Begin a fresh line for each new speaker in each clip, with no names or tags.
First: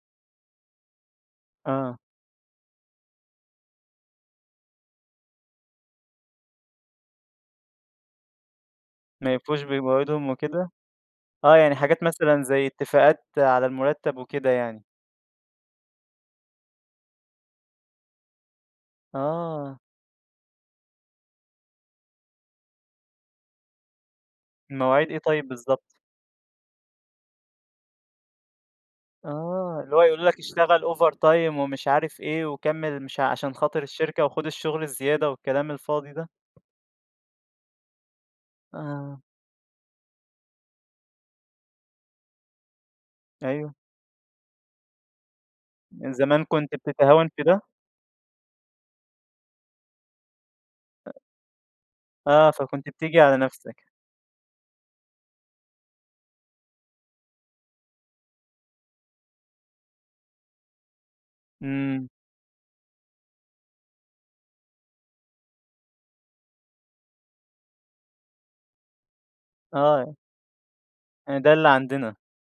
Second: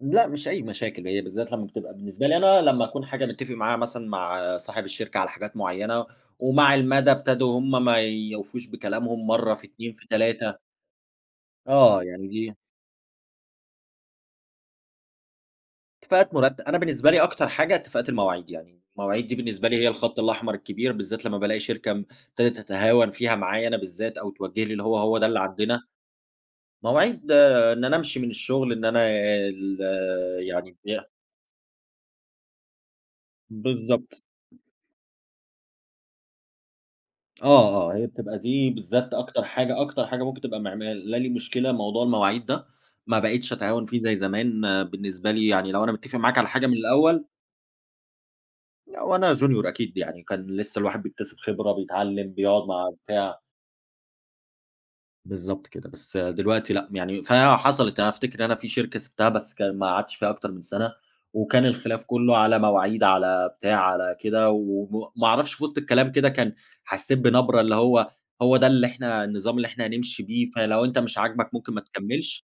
لأ، مش أي مشاكل هي بالذَّات لما بتبقى
آه.
بالنسبة لي أنا، لمّا أكون حاجة مِتَّفِق معاها مثلًا مع صاحب الشركة على حاجات مُعيّنة، ومع المدى ابتدوا هُم ما يوفوش بكلامهم،
ما
مرة
يوفوش
في 2، في
بوعودهم
3
وكده، آه، يعني حاجات
آه، يعني
مثلًا
دي
زي اتِّفاقات على المُرتَّب وكده يعني.
اتِّفاقات مرت أنا بالنسبة لي أكتر حاجة اتِّفاقات المواعيد، يعني المواعيد دي بالنسبة لي
آه.
هي الخطّ الاحمر الكبير، بالذات لمّا بالاقي شركة ابتدت تتهاون فيها معايا أنا بالذّات، أو توجُّه لي اللي هو
المواعيد إيه
هو ده اللي
طيب
عندنا،
بالضبط؟
مواعيد إن أنا أمشي من الشُّغل، إن أنا ال
آه، اللي هو يقولوا لَك
يعني
اشتغل
ي
OverTime ومش عارف إيه، وكَمِّل مش علشان خاطر
بالضبط.
الشركة، وخُد الشُّغل الزيادة والكلام الفاضي ده.
آه، آه، هي بتبقى دي بالذات
آه.
أكتر حاجة أكتر حاجة ممكن تبقى معملالي مشكلة موضوع المواعيد ده، ما بقيتش
أيوه.
أتهاون فيه زي زمان، بالنسبة لي يعني لو أنا
من
مِتَّفق معاك
زمان
على حاجة
كنت
من الأول
بتتهاون في ده.
وأنا Junior أكيد يعني، كان لِسّه الواحد
أ
بيكتسب خبرة، بيتعلِّم،
آه،
بيقعُد
فكنت
مع
بتيجي على
بتاع.
نفسَك.
بالضبط كده، بس دلوقتي لأ، يعني فحصلت أنا أفتكر إن أنا في شركة سِبتها، بس كان ما قعدتش فيها أكتر من سنة، وكان الخلاف
إمم.
كُلّه على مواعيد، على بتاع، على كده، وم ما أعرفش في وسط الكلام كده كان حسّيت بنبرة اللي هو هو ده اللي إحنا النظام اللي إحنا
آه.
هنمشي بيه، فلو أنت مش
ده
عاجبَك
اللي
ممكن ما
عندنا.
تكمِّلش،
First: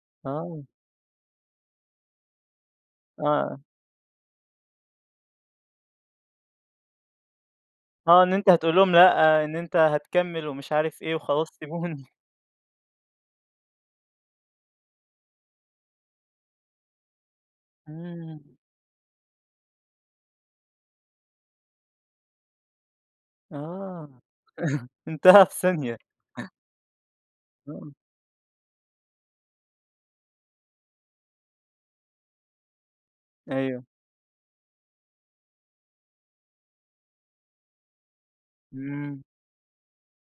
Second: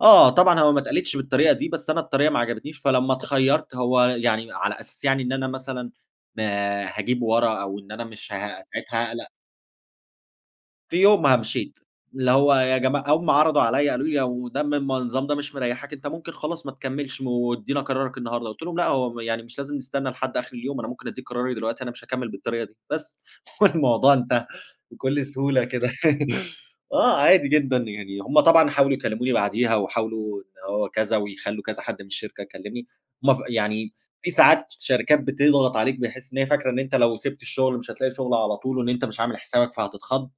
آه، طبعًا
آه.
هو ما اتقالِتش بالطريقة دي، بس أنا الطريقة ما عجبتنيش، فلمّا
آه.
اتخيّرت هو يعني على أساس يعني إن أنا مثلًا ما هاجيب ورا، أو إن أنا
آه، إن
مش ه
أنت هتقول لهم
ساعتها هاقلق.
لأ، إن أنت هتكمِّل ومش
في
عارف إيه
يومها
وخلاص
مشيت،
سيبُوني.
اللي هو يا جماعة هُم عرضُوا عليّا قالوا لي لو ده من النظام ده مش مريحك أنت ممكن خلاص ما تكملش، وادينا قرارَك
إمم.
النهارده، قُلت لهم لأ، هو يعني مش لازم نستنَّى لحد آخر اليوم، أنا ممكن أديك قراري دلوقتي، أنا مش هاكمِّل بالطريقة دي بس،
آه،
والموضوع انتهى بكُلّ
انتهى في
سهولة كده،
ثانية.
آه، عادي جدًا،
آه.
يعني هُم طبعًا حاولوا يكلِّموني بعديها، وحاولوا إن هو كذا، ويخلّوا كذا حد من الشركة يكلِّمني، ما ف
أيوه.
يعني في ساعات شركات بتضغط عليك، بحيث إن هي فاكرة إن أنت لو سِبت الشُغل مش هتلاقي شُغل على طول، وإن أنت مش
إمم.
عامل حسابَك فهتتخض،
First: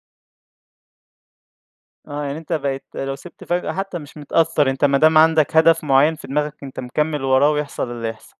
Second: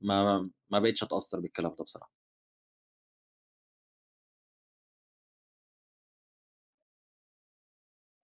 ما ما ما بقتش أتأثّر بالكلام ده بصراحة.
آه، يعني أنت بقيت لو سِبت فجأة حتى مش متأثَّر، أنت ما دام عندَك هدَف مُعيّن في دماغَك، أنت مكمِّل وراه ويحصل اللي يحصل.